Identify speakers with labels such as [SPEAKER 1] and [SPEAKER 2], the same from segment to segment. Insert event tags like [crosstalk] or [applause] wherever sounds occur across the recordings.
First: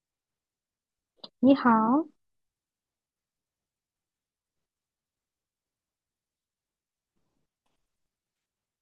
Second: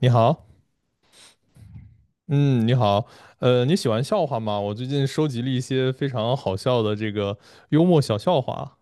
[SPEAKER 1] 你好。
[SPEAKER 2] 你好，
[SPEAKER 1] 嗯，你好。你喜欢笑话吗？我最近收集了一些非常好笑的这个幽默小笑话。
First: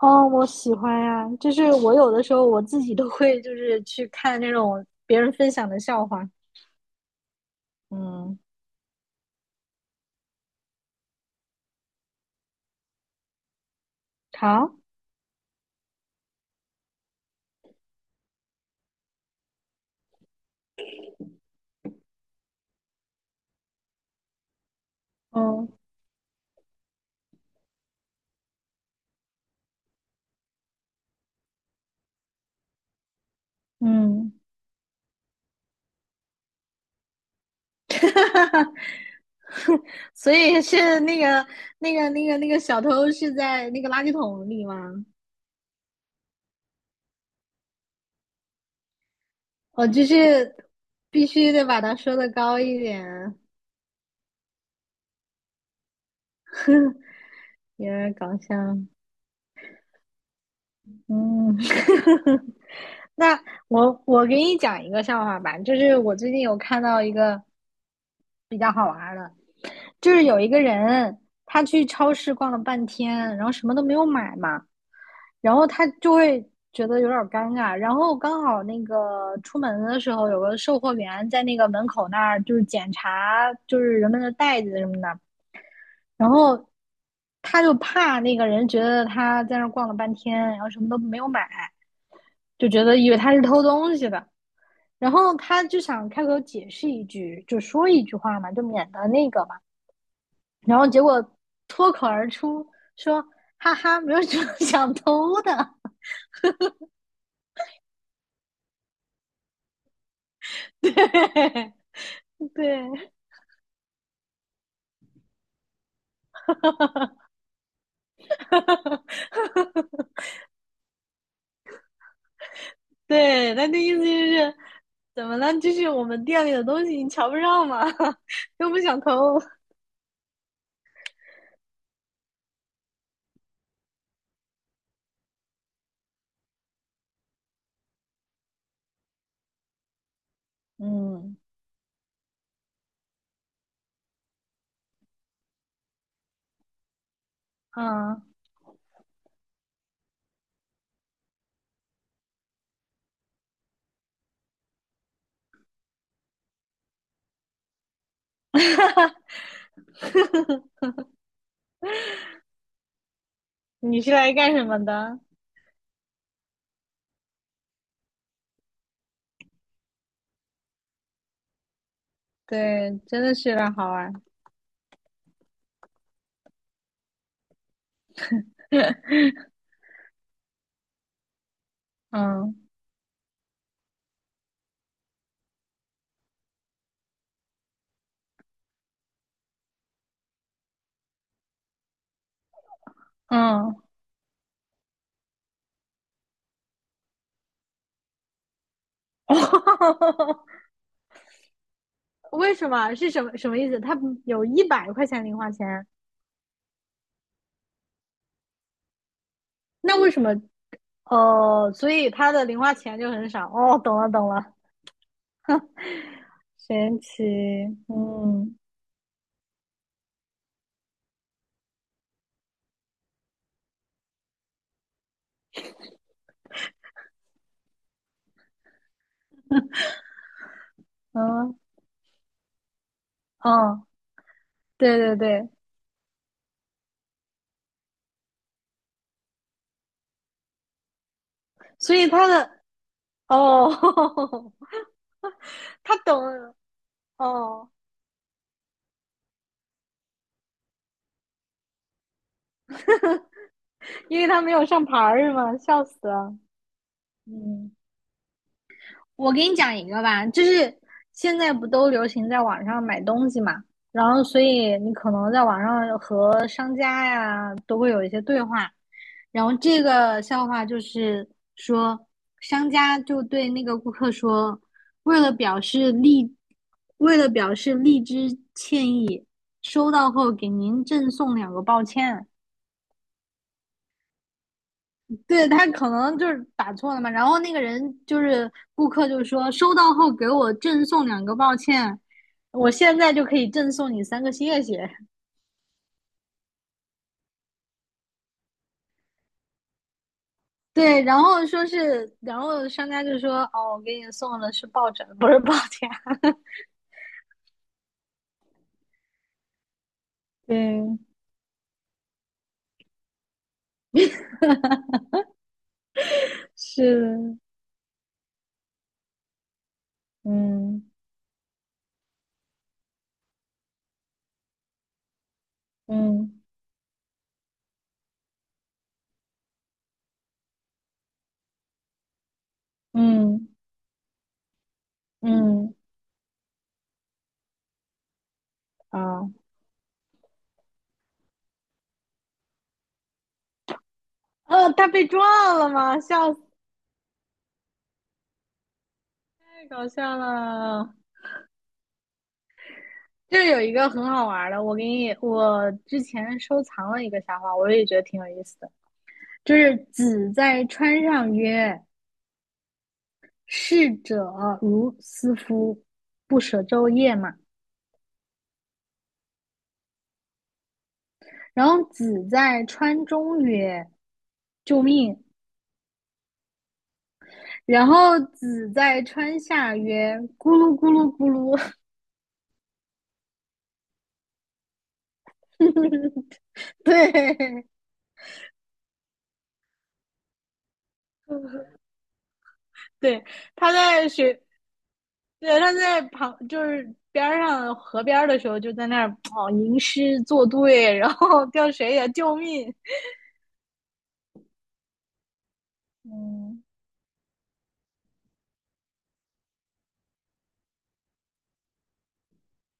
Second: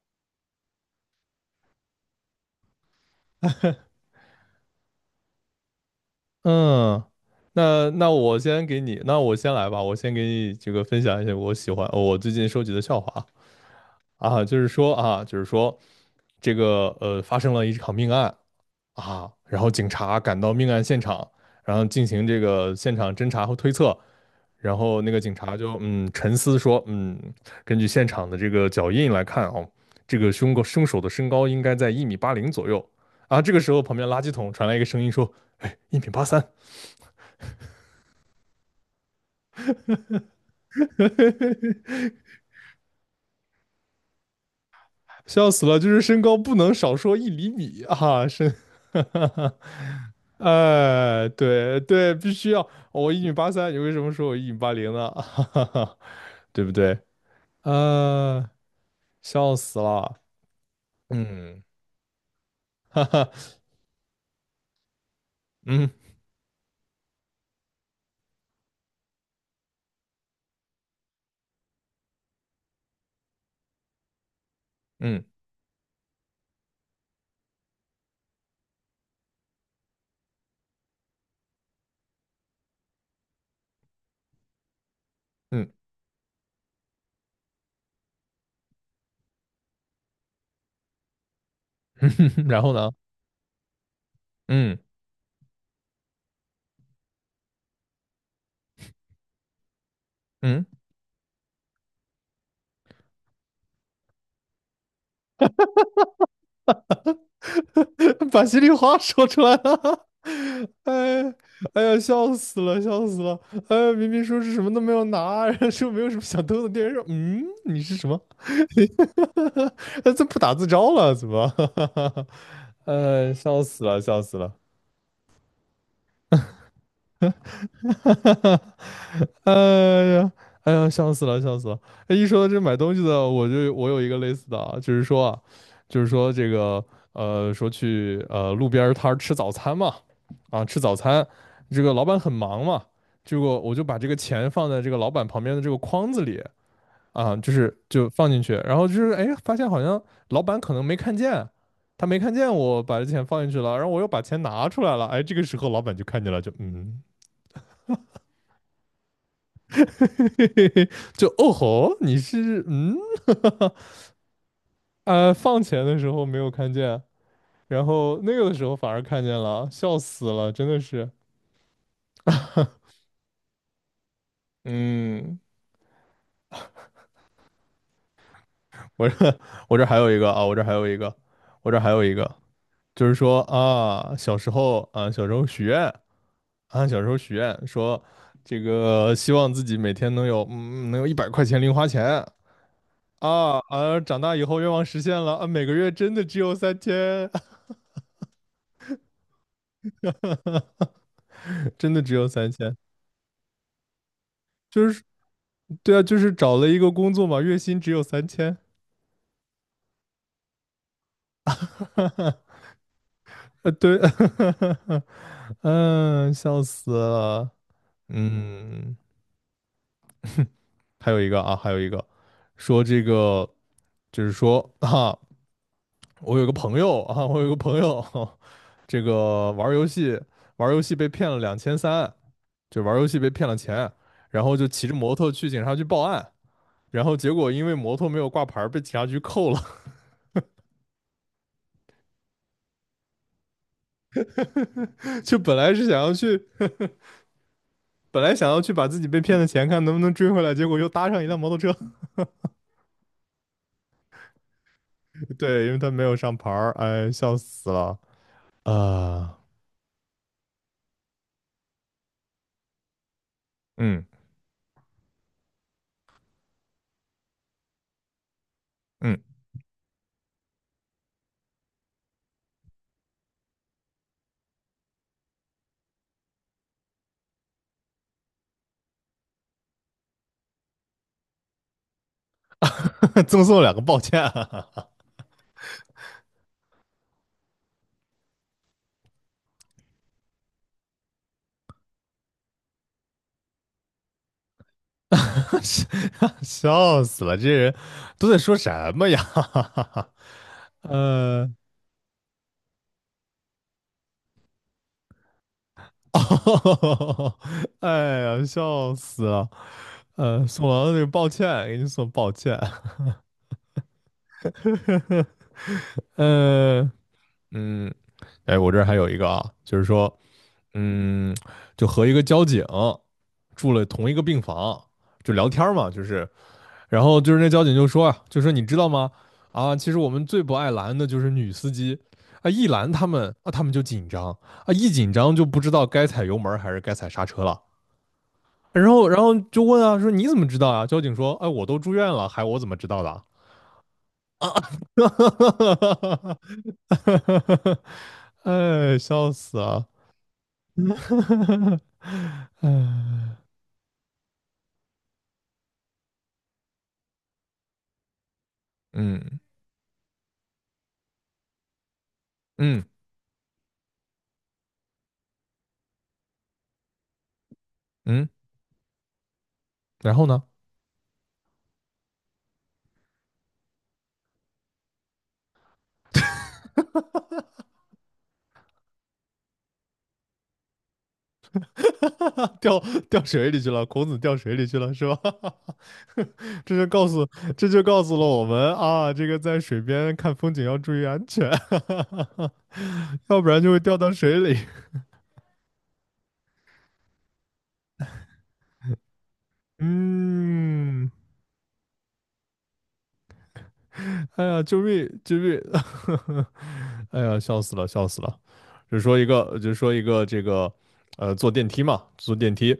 [SPEAKER 2] 哦，我喜欢呀、就是我有的时候我自己都会就是去看那种别人分享的笑话，
[SPEAKER 1] 嗯，那我
[SPEAKER 2] 嗯，
[SPEAKER 1] 先给你，那我先来吧，我先给你这个分享一些我喜欢，我最近收集的笑话。啊，就是
[SPEAKER 2] 好，
[SPEAKER 1] 说啊，就是说这个发生了一场命案。啊，然后警察赶到命案现场，然后进行这个现场侦查和推测。然后那个警察
[SPEAKER 2] 嗯
[SPEAKER 1] 就沉思说，嗯，根据现场的这个脚印来看哦，这个凶手的身高应该在一米八零左右啊。这个时候旁边垃圾
[SPEAKER 2] 嗯，
[SPEAKER 1] 桶传来一个声音说，哎，一米八三。
[SPEAKER 2] [laughs] 所以是那个小偷是在那个垃圾桶里吗？
[SPEAKER 1] 笑死了，就是身高不能少说1厘米啊，身。[laughs] 哈哈哈，
[SPEAKER 2] 哦，就是必
[SPEAKER 1] 哎，
[SPEAKER 2] 须得
[SPEAKER 1] 对
[SPEAKER 2] 把它
[SPEAKER 1] 对，
[SPEAKER 2] 说的
[SPEAKER 1] 必须
[SPEAKER 2] 高
[SPEAKER 1] 要，哦
[SPEAKER 2] 一
[SPEAKER 1] 我一米
[SPEAKER 2] 点，
[SPEAKER 1] 八三，你为什么说我一米八零呢？[laughs] 哈哈哈，对不对？
[SPEAKER 2] [laughs] 有点搞
[SPEAKER 1] 呃，
[SPEAKER 2] 笑，
[SPEAKER 1] 笑死了。
[SPEAKER 2] 嗯。
[SPEAKER 1] 嗯，
[SPEAKER 2] [laughs]
[SPEAKER 1] 哈哈。
[SPEAKER 2] 那我给你讲一个笑话吧，就
[SPEAKER 1] 嗯
[SPEAKER 2] 是我最近有看到一个比较好玩儿的，就是有一个人他去超市逛了半天，然后什么都没有买嘛，
[SPEAKER 1] 嗯
[SPEAKER 2] 然后他就会觉得有点儿尴尬，然后刚好那个出门的时候有个售货员在那个门口那儿就是检查就是人们的袋子什么的，
[SPEAKER 1] 嗯，
[SPEAKER 2] 然后他就怕那个人觉得他在那儿逛了半天，然后什么都没有买，
[SPEAKER 1] [laughs] 然
[SPEAKER 2] 就
[SPEAKER 1] 后
[SPEAKER 2] 觉
[SPEAKER 1] 呢？
[SPEAKER 2] 得以为他是偷东西的。
[SPEAKER 1] 嗯
[SPEAKER 2] 然后他就想开口解释一句，就说一句话嘛，就免得那个嘛。
[SPEAKER 1] 嗯，
[SPEAKER 2] 然后结果脱口而出说："哈哈，没有什么 [laughs] 想偷的。"
[SPEAKER 1] [laughs] 把心里话说出来了。[laughs] 哎哎呀，笑
[SPEAKER 2] 对
[SPEAKER 1] 死了，笑
[SPEAKER 2] 对
[SPEAKER 1] 死了。哎，明明说是什么都没有拿，[laughs] 然后说没有什么想偷的，店员说，嗯，你是什么？
[SPEAKER 2] [laughs]
[SPEAKER 1] [laughs] 这不打自招了，怎么？[laughs]
[SPEAKER 2] 对，
[SPEAKER 1] 笑
[SPEAKER 2] 他的
[SPEAKER 1] 死
[SPEAKER 2] 意思
[SPEAKER 1] 了，
[SPEAKER 2] 就
[SPEAKER 1] 笑死了。
[SPEAKER 2] 是怎么了？就是我们店里的东西你瞧不上嘛，
[SPEAKER 1] [laughs] 哈
[SPEAKER 2] [laughs]
[SPEAKER 1] 哈哈，
[SPEAKER 2] 又不想偷。
[SPEAKER 1] 哎呀，哎呀，笑死了，笑死了！哎，一说到这买东西的，我有一个类似的啊，就是说啊，就是说这个说去路边儿摊儿吃早餐嘛。啊，吃早餐。
[SPEAKER 2] 嗯
[SPEAKER 1] 这个老板很忙嘛，结果我就把这个钱放在这个老板旁边的这个筐子里啊，就是就
[SPEAKER 2] 嗯，
[SPEAKER 1] 放进去，然后就是哎，发现好像老板可能没看见，他没看见我把这钱放进去了，然后我又把钱拿出来了。哎，这个时候老板就看见了，就嗯。[laughs] 嘿嘿嘿，就哦吼，你是嗯，
[SPEAKER 2] 你是来干什么
[SPEAKER 1] [laughs]
[SPEAKER 2] 的？
[SPEAKER 1] 放钱的时候没有看见，然后那个的时候反而看见了，笑死了，真的是。
[SPEAKER 2] 对，真的是有点好玩。
[SPEAKER 1] 嗯，我这 [laughs] 我这还有一个啊，我这还有一个，我这还有一个。
[SPEAKER 2] 嗯
[SPEAKER 1] 就是说啊，小时候啊，小时候许愿啊，小时候许愿说这个希望自己每天能有能有100块钱零花钱。啊
[SPEAKER 2] 嗯。
[SPEAKER 1] 啊！长大以后愿望实现了啊，每个月真的只有三千。
[SPEAKER 2] [laughs]
[SPEAKER 1] [laughs] 真的只有三
[SPEAKER 2] 为什
[SPEAKER 1] 千。
[SPEAKER 2] 么是什么什么意思？他有一
[SPEAKER 1] 就
[SPEAKER 2] 百
[SPEAKER 1] 是
[SPEAKER 2] 块钱零花钱，
[SPEAKER 1] 对啊，就是找了一个工作嘛，月薪只有三千。
[SPEAKER 2] 那为什么？哦，所以他的
[SPEAKER 1] [laughs]
[SPEAKER 2] 零花钱就很少。哦，懂
[SPEAKER 1] 对。
[SPEAKER 2] 了懂了，
[SPEAKER 1] [laughs] 嗯，笑死
[SPEAKER 2] 神奇。
[SPEAKER 1] 了。
[SPEAKER 2] 嗯
[SPEAKER 1] 嗯，还有一个啊，还有一个，说这个，就是说啊，我有个朋友啊，我有个朋友，[laughs] 这个玩儿游戏，玩儿游戏被骗了
[SPEAKER 2] 嗯
[SPEAKER 1] 2300，就玩儿游戏被骗了
[SPEAKER 2] 嗯，
[SPEAKER 1] 钱。然后就骑着
[SPEAKER 2] 对
[SPEAKER 1] 摩
[SPEAKER 2] 对
[SPEAKER 1] 托去
[SPEAKER 2] 对，
[SPEAKER 1] 警察局报案，然后结果因为摩托没有挂牌儿被警察局扣了。
[SPEAKER 2] 所以他的哦，[laughs]
[SPEAKER 1] [laughs] 就本来是想
[SPEAKER 2] 他
[SPEAKER 1] 要
[SPEAKER 2] 懂
[SPEAKER 1] 去
[SPEAKER 2] 了哦，
[SPEAKER 1] 本来想要去把自己被骗的钱看能不能追回来，结果又搭上一辆摩托车。
[SPEAKER 2] 因为他没有上牌儿是
[SPEAKER 1] [laughs]
[SPEAKER 2] 吗？
[SPEAKER 1] 对，因为
[SPEAKER 2] 笑
[SPEAKER 1] 他没
[SPEAKER 2] 死
[SPEAKER 1] 有
[SPEAKER 2] 了。
[SPEAKER 1] 上牌儿，哎，笑死
[SPEAKER 2] 嗯。
[SPEAKER 1] 了啊、
[SPEAKER 2] 我给你讲一个吧，就是现在不都流行在网上买东西嘛，
[SPEAKER 1] 嗯
[SPEAKER 2] 然后所以你可能在网上和商家呀都会有一些对话，
[SPEAKER 1] 嗯，
[SPEAKER 2] 然后这个笑话就是说，商家就对那个顾客说，为了表示荔，为了表示荔枝歉意，收到后给您赠送两个抱歉。
[SPEAKER 1] [laughs] 赠送两个抱歉。
[SPEAKER 2] 对他可能就是打错了嘛，然后那个人就是顾客就说收到后给我赠送两个，抱歉，我现在就可以赠送你三个谢谢。
[SPEAKER 1] [laughs] 笑死了，这人都在说什么呀？[laughs]
[SPEAKER 2] 对，然后
[SPEAKER 1] 呃，
[SPEAKER 2] 说是，然后商家就说哦，我给你送的是抱枕，不是抱枕。[laughs]
[SPEAKER 1] 哦哎呀，笑死了。送完了那
[SPEAKER 2] 对，
[SPEAKER 1] 个抱歉，给你送抱歉。
[SPEAKER 2] 是
[SPEAKER 1] 嗯。
[SPEAKER 2] 的
[SPEAKER 1] 嗯，哎，我这儿还有一个啊，就是说，
[SPEAKER 2] 嗯
[SPEAKER 1] 嗯，就和一个交警住了同一个病房，就聊天儿嘛，就是。
[SPEAKER 2] 嗯
[SPEAKER 1] 然后就是那交警就说啊，就说你知道吗？啊，其实我们最不爱拦的就是女司机。啊，一拦他们，
[SPEAKER 2] 嗯
[SPEAKER 1] 啊，他们就紧张。啊，一紧张就不知
[SPEAKER 2] 嗯，
[SPEAKER 1] 道该踩油门儿还是该踩刹车了。然后，然
[SPEAKER 2] 啊，
[SPEAKER 1] 后就问啊，说你怎么知道啊？交警说，哎，我都住院了，还我怎么知道的啊？
[SPEAKER 2] 哦他被撞了吗？笑死，
[SPEAKER 1] [laughs] 哎，笑死
[SPEAKER 2] 太
[SPEAKER 1] 啊！
[SPEAKER 2] 搞笑了。
[SPEAKER 1] [laughs] 嗯
[SPEAKER 2] 就是有一个很好玩的，我给你，我之前收藏了一个笑话，我也觉得挺有意思的，
[SPEAKER 1] 嗯
[SPEAKER 2] 就是子在川上曰：
[SPEAKER 1] 嗯
[SPEAKER 2] “逝者如斯夫，不舍昼夜嘛。"
[SPEAKER 1] 嗯，然后呢？
[SPEAKER 2] 然后子在川中曰："救命！"然后子在川下曰："咕噜咕噜咕噜。[laughs]”
[SPEAKER 1] [laughs] 掉掉水里去了，孔子掉水里去了，是吧？[laughs] 这就告诉
[SPEAKER 2] 对，
[SPEAKER 1] 这就告诉了我们啊，这个在水边看风景要注意安全。
[SPEAKER 2] 对，
[SPEAKER 1] [laughs] 要不然就
[SPEAKER 2] 他
[SPEAKER 1] 会掉
[SPEAKER 2] 在
[SPEAKER 1] 到水
[SPEAKER 2] 学，
[SPEAKER 1] 里。
[SPEAKER 2] 对，他在旁就是边儿上河边儿的时候，就在那儿哦吟诗作对，然
[SPEAKER 1] 嗯，
[SPEAKER 2] 后叫谁呀、救命！
[SPEAKER 1] 哎呀，救命！救命！[laughs]
[SPEAKER 2] 嗯
[SPEAKER 1] 哎呀，笑死了，笑死了。就说一个，就说一个这个，坐电梯嘛，坐电梯，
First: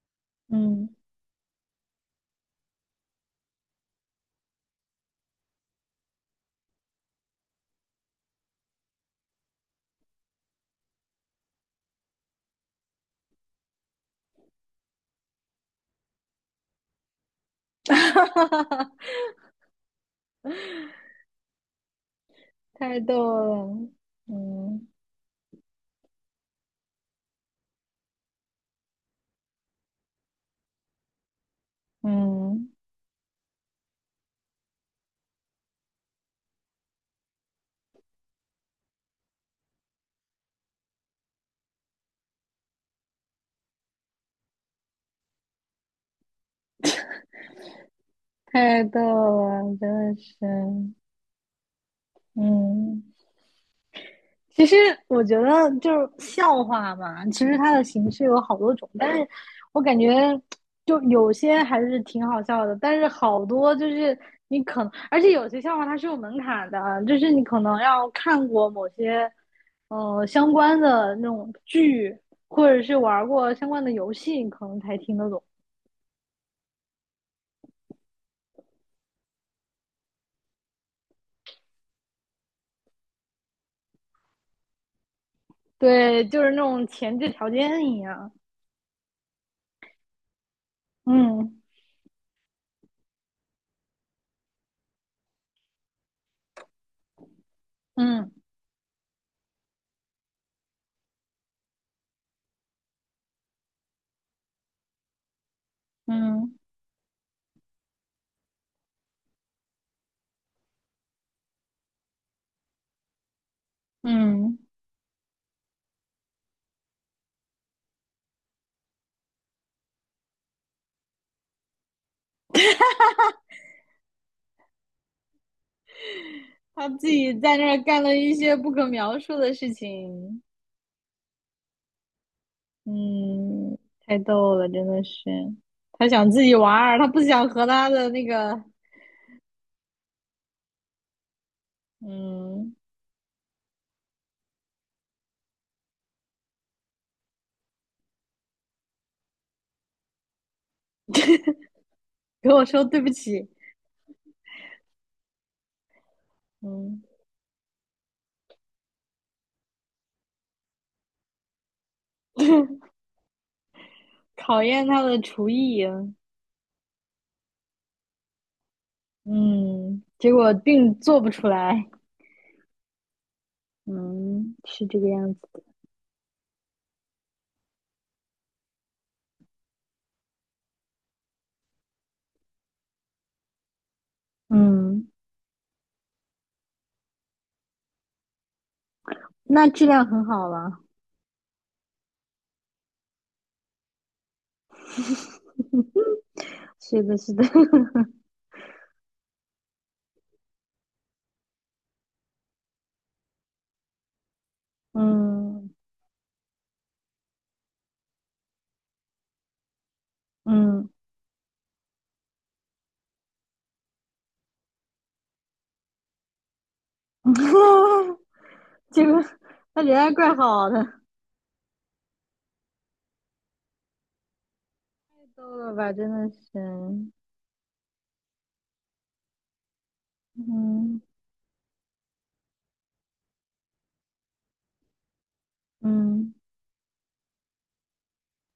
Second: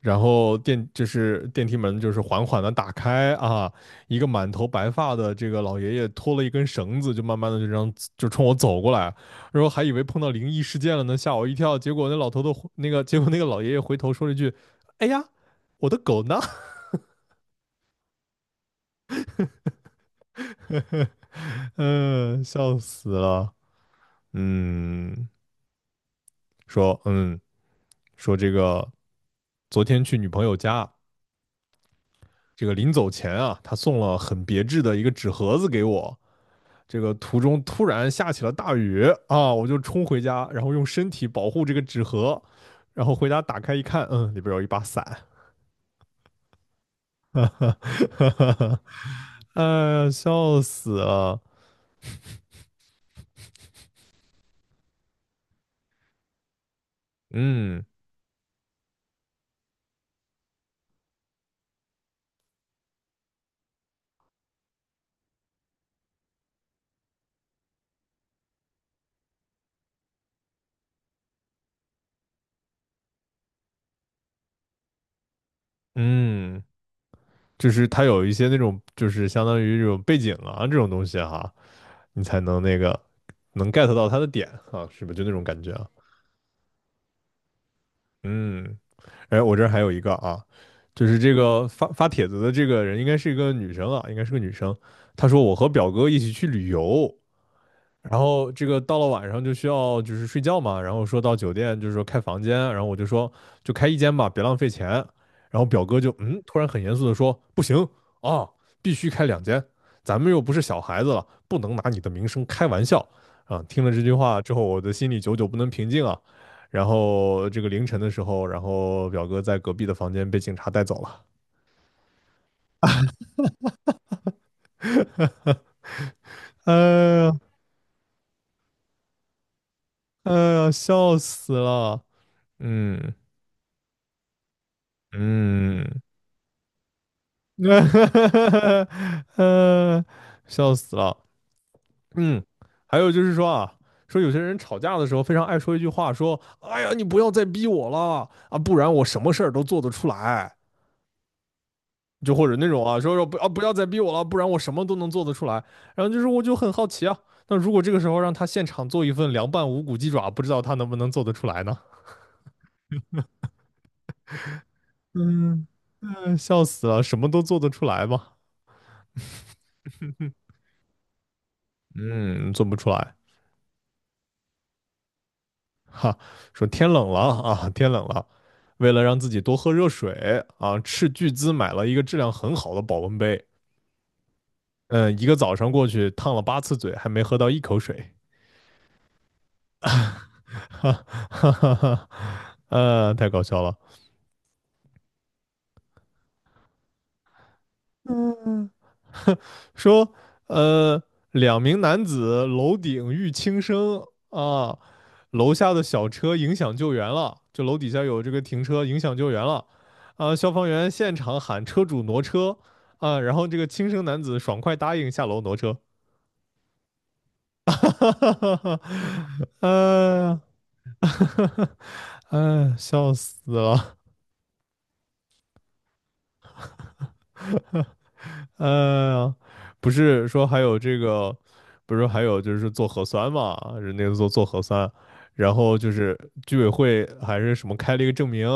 [SPEAKER 1] 然后电
[SPEAKER 2] 嗯，
[SPEAKER 1] 就是电梯门就是缓缓的打开啊，一个满头白发的这个老爷爷拖了一根绳子，就慢慢的就这样就冲我走过来。然后还以为碰到灵异事件了呢，吓我一跳。结果那老头的那个，结果那个老爷爷回头说了一句："哎呀，我的狗呢？"
[SPEAKER 2] [laughs]
[SPEAKER 1] 嗯，笑
[SPEAKER 2] 太
[SPEAKER 1] 死
[SPEAKER 2] 逗
[SPEAKER 1] 了。
[SPEAKER 2] 了，嗯
[SPEAKER 1] 嗯，说嗯说这个昨天去女朋友家，这
[SPEAKER 2] 嗯，
[SPEAKER 1] 个临走前啊，他送了很别致的一个纸盒子给我。这个途中突然下起了大雨啊，我就冲回家，然后用身体保护这个纸盒。然后回家打开一看，嗯，里边有一把伞。[laughs]
[SPEAKER 2] 太逗
[SPEAKER 1] 哎
[SPEAKER 2] 了，
[SPEAKER 1] 呀，
[SPEAKER 2] 真的是，
[SPEAKER 1] 笑死了。
[SPEAKER 2] 嗯。其实我觉得就是笑话嘛，其实它的
[SPEAKER 1] 嗯
[SPEAKER 2] 形式有好多种，但是我感觉就有些还是挺好笑的，但是好多就是你可能，而且有些笑话它是有门槛的啊，就是你可能要看过某些相关的那种剧，或者是玩过相关的游戏，你可能才听得懂。
[SPEAKER 1] 嗯，就是它有一些那种就是相当于这种背景啊这种东西哈、啊你才能那个能 get 到它的点啊，是不是就那种感觉啊？
[SPEAKER 2] 对，就是那种前置条件一样。
[SPEAKER 1] 嗯，哎，我这儿还有一个啊，就是这
[SPEAKER 2] 嗯
[SPEAKER 1] 个发帖子的这个人应该是一个女生啊，应该是个女生。她说我和表哥一起去旅游。然
[SPEAKER 2] 嗯
[SPEAKER 1] 后这个到了晚上就需要就是睡觉嘛，然后说到酒店就是说开房间，然后我就说就开一间吧，别浪费钱。然后表哥就嗯，
[SPEAKER 2] 嗯
[SPEAKER 1] 突然很严肃的说不行啊，必须开两间，咱们又不是小孩子了，不能拿你的名声开玩笑啊。听了这句话
[SPEAKER 2] 嗯，
[SPEAKER 1] 之
[SPEAKER 2] 嗯
[SPEAKER 1] 后，我的心里久久不能平静啊。然后这个凌晨的时候，然后表哥在隔壁的房间被警察带走了。哎
[SPEAKER 2] 他自己
[SPEAKER 1] 呀，
[SPEAKER 2] 在那儿干了一些不可描述的事
[SPEAKER 1] 哎
[SPEAKER 2] 情，
[SPEAKER 1] 呀，笑死了。嗯
[SPEAKER 2] 嗯，太逗了，真的是。
[SPEAKER 1] 嗯。
[SPEAKER 2] 他想自己玩儿，他不想
[SPEAKER 1] [laughs]
[SPEAKER 2] 和他的那个，
[SPEAKER 1] 呃，笑死了。嗯，
[SPEAKER 2] 嗯，
[SPEAKER 1] 还有就是说啊，说有些人吵架的时候非常爱说一句话，说："哎呀，你不要再逼我了啊，不然我什么事儿都做得出来。"就或
[SPEAKER 2] 给
[SPEAKER 1] 者
[SPEAKER 2] 我
[SPEAKER 1] 那种
[SPEAKER 2] 说
[SPEAKER 1] 啊，
[SPEAKER 2] 对不
[SPEAKER 1] 说不啊，
[SPEAKER 2] 起，
[SPEAKER 1] 不要再逼我了，不然我什么都能做得出来。然后就是我就很好
[SPEAKER 2] 嗯，
[SPEAKER 1] 奇啊，那如果这个时候让他现场做一份凉拌无骨鸡爪，不知道他能不能做得出来呢？
[SPEAKER 2] 考验他的厨
[SPEAKER 1] 嗯
[SPEAKER 2] 艺，
[SPEAKER 1] 嗯，笑死了，什么都做得出来吗？
[SPEAKER 2] 嗯，结果并做不出来，
[SPEAKER 1] 嗯，做不出来。
[SPEAKER 2] 嗯，是这个样子的，
[SPEAKER 1] 哈，说天冷了啊，天冷了，为了让自己多喝热水啊，斥巨资买了一个质量很好的保温杯。
[SPEAKER 2] 嗯，
[SPEAKER 1] 嗯，一个早上过去烫了8次嘴，还没喝到一口水。
[SPEAKER 2] 那质量很好了，
[SPEAKER 1] 哈哈哈哈，太搞笑了。
[SPEAKER 2] 是的，是的，
[SPEAKER 1] 嗯，说，呃，两名男子楼顶遇轻生啊，
[SPEAKER 2] [laughs]
[SPEAKER 1] 楼
[SPEAKER 2] 嗯
[SPEAKER 1] 下的小车影响救援了，就楼底下有这个停车影响救援了。啊，消防
[SPEAKER 2] 嗯，
[SPEAKER 1] 员现场喊车主挪车啊，然后这个轻生男子爽快答应下楼挪车。[laughs] 哈哈哈
[SPEAKER 2] [laughs]
[SPEAKER 1] 哈
[SPEAKER 2] 结果
[SPEAKER 1] 哈，
[SPEAKER 2] 他人还怪好的，
[SPEAKER 1] [laughs] 哈哈，[laughs] 哎，笑死了。
[SPEAKER 2] 够了吧，真的是，
[SPEAKER 1] 呃，不是说还有这
[SPEAKER 2] 嗯
[SPEAKER 1] 个，不是说还有就是做核酸嘛，人那个做做核酸，然后就是
[SPEAKER 2] 嗯，
[SPEAKER 1] 居委会还是什么开了一个证明。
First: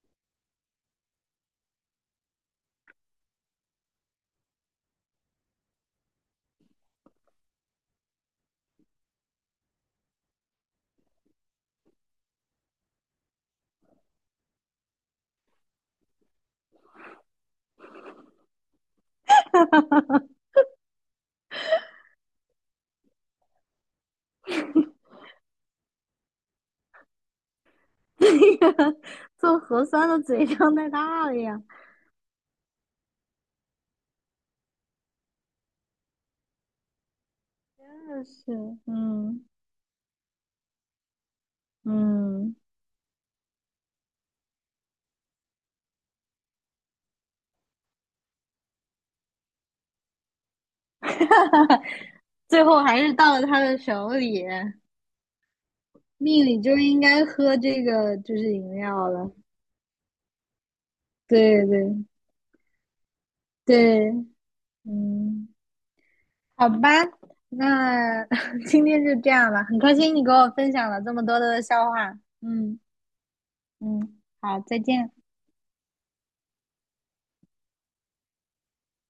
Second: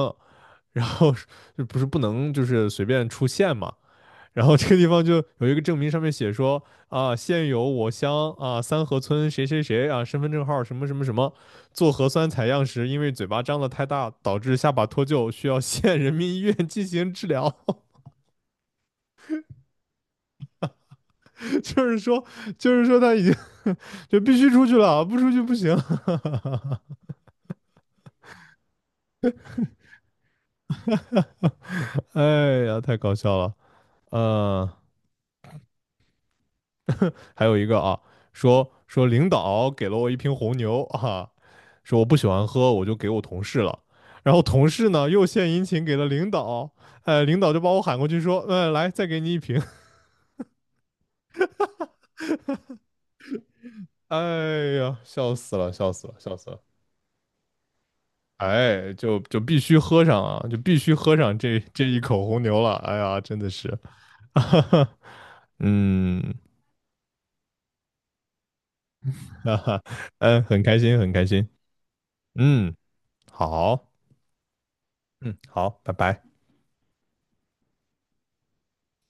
[SPEAKER 1] 然后是就不是不能就是随便出县嘛。然后这个地方就有一个证明上面写说啊，现有我乡啊三河村谁谁谁啊身份证号什么什么什么，做核酸采样时因为嘴巴张得太大导致下巴脱臼，需要 [laughs] 县人民医院进行治疗。
[SPEAKER 2] [laughs]
[SPEAKER 1] [laughs] 就是说，就是说他已经 [laughs] 就必须出去了，不出去不行。[laughs]
[SPEAKER 2] 那个做核酸的嘴张太大了呀，
[SPEAKER 1] 哎呀，太搞笑了。嗯，还有一个啊，
[SPEAKER 2] 真的
[SPEAKER 1] 说
[SPEAKER 2] 是，
[SPEAKER 1] 说领
[SPEAKER 2] 嗯
[SPEAKER 1] 导给了我一瓶红牛啊，说我不喜欢
[SPEAKER 2] 嗯，
[SPEAKER 1] 喝，我就给我同事了。然后同事呢又献殷勤给了领导。哎，领导就把我喊过去说，嗯，来再给你一瓶。
[SPEAKER 2] [laughs] 最后还是到了他的
[SPEAKER 1] [laughs]
[SPEAKER 2] 手里，
[SPEAKER 1] 哎呀，笑死了，笑死了，笑
[SPEAKER 2] 命
[SPEAKER 1] 死
[SPEAKER 2] 里
[SPEAKER 1] 了。
[SPEAKER 2] 就应该喝这个就是饮
[SPEAKER 1] 哎，
[SPEAKER 2] 料
[SPEAKER 1] 就
[SPEAKER 2] 了，
[SPEAKER 1] 就必须喝上啊，就必须喝上这
[SPEAKER 2] 对
[SPEAKER 1] 这
[SPEAKER 2] 对
[SPEAKER 1] 一口红牛了。哎呀，真的是，
[SPEAKER 2] 对，
[SPEAKER 1] [laughs] 哈哈，
[SPEAKER 2] 嗯，
[SPEAKER 1] 嗯，
[SPEAKER 2] 好吧，那 [laughs] 今天就这
[SPEAKER 1] [laughs]
[SPEAKER 2] 样
[SPEAKER 1] 哈
[SPEAKER 2] 吧，很
[SPEAKER 1] 哈，
[SPEAKER 2] 开心你给
[SPEAKER 1] 嗯，
[SPEAKER 2] 我
[SPEAKER 1] 很
[SPEAKER 2] 分
[SPEAKER 1] 开
[SPEAKER 2] 享
[SPEAKER 1] 心，
[SPEAKER 2] 了
[SPEAKER 1] 很
[SPEAKER 2] 这
[SPEAKER 1] 开
[SPEAKER 2] 么多
[SPEAKER 1] 心，
[SPEAKER 2] 的笑话，
[SPEAKER 1] 嗯，
[SPEAKER 2] 嗯
[SPEAKER 1] 好，
[SPEAKER 2] 嗯，好，再见。
[SPEAKER 1] 嗯，好，拜拜。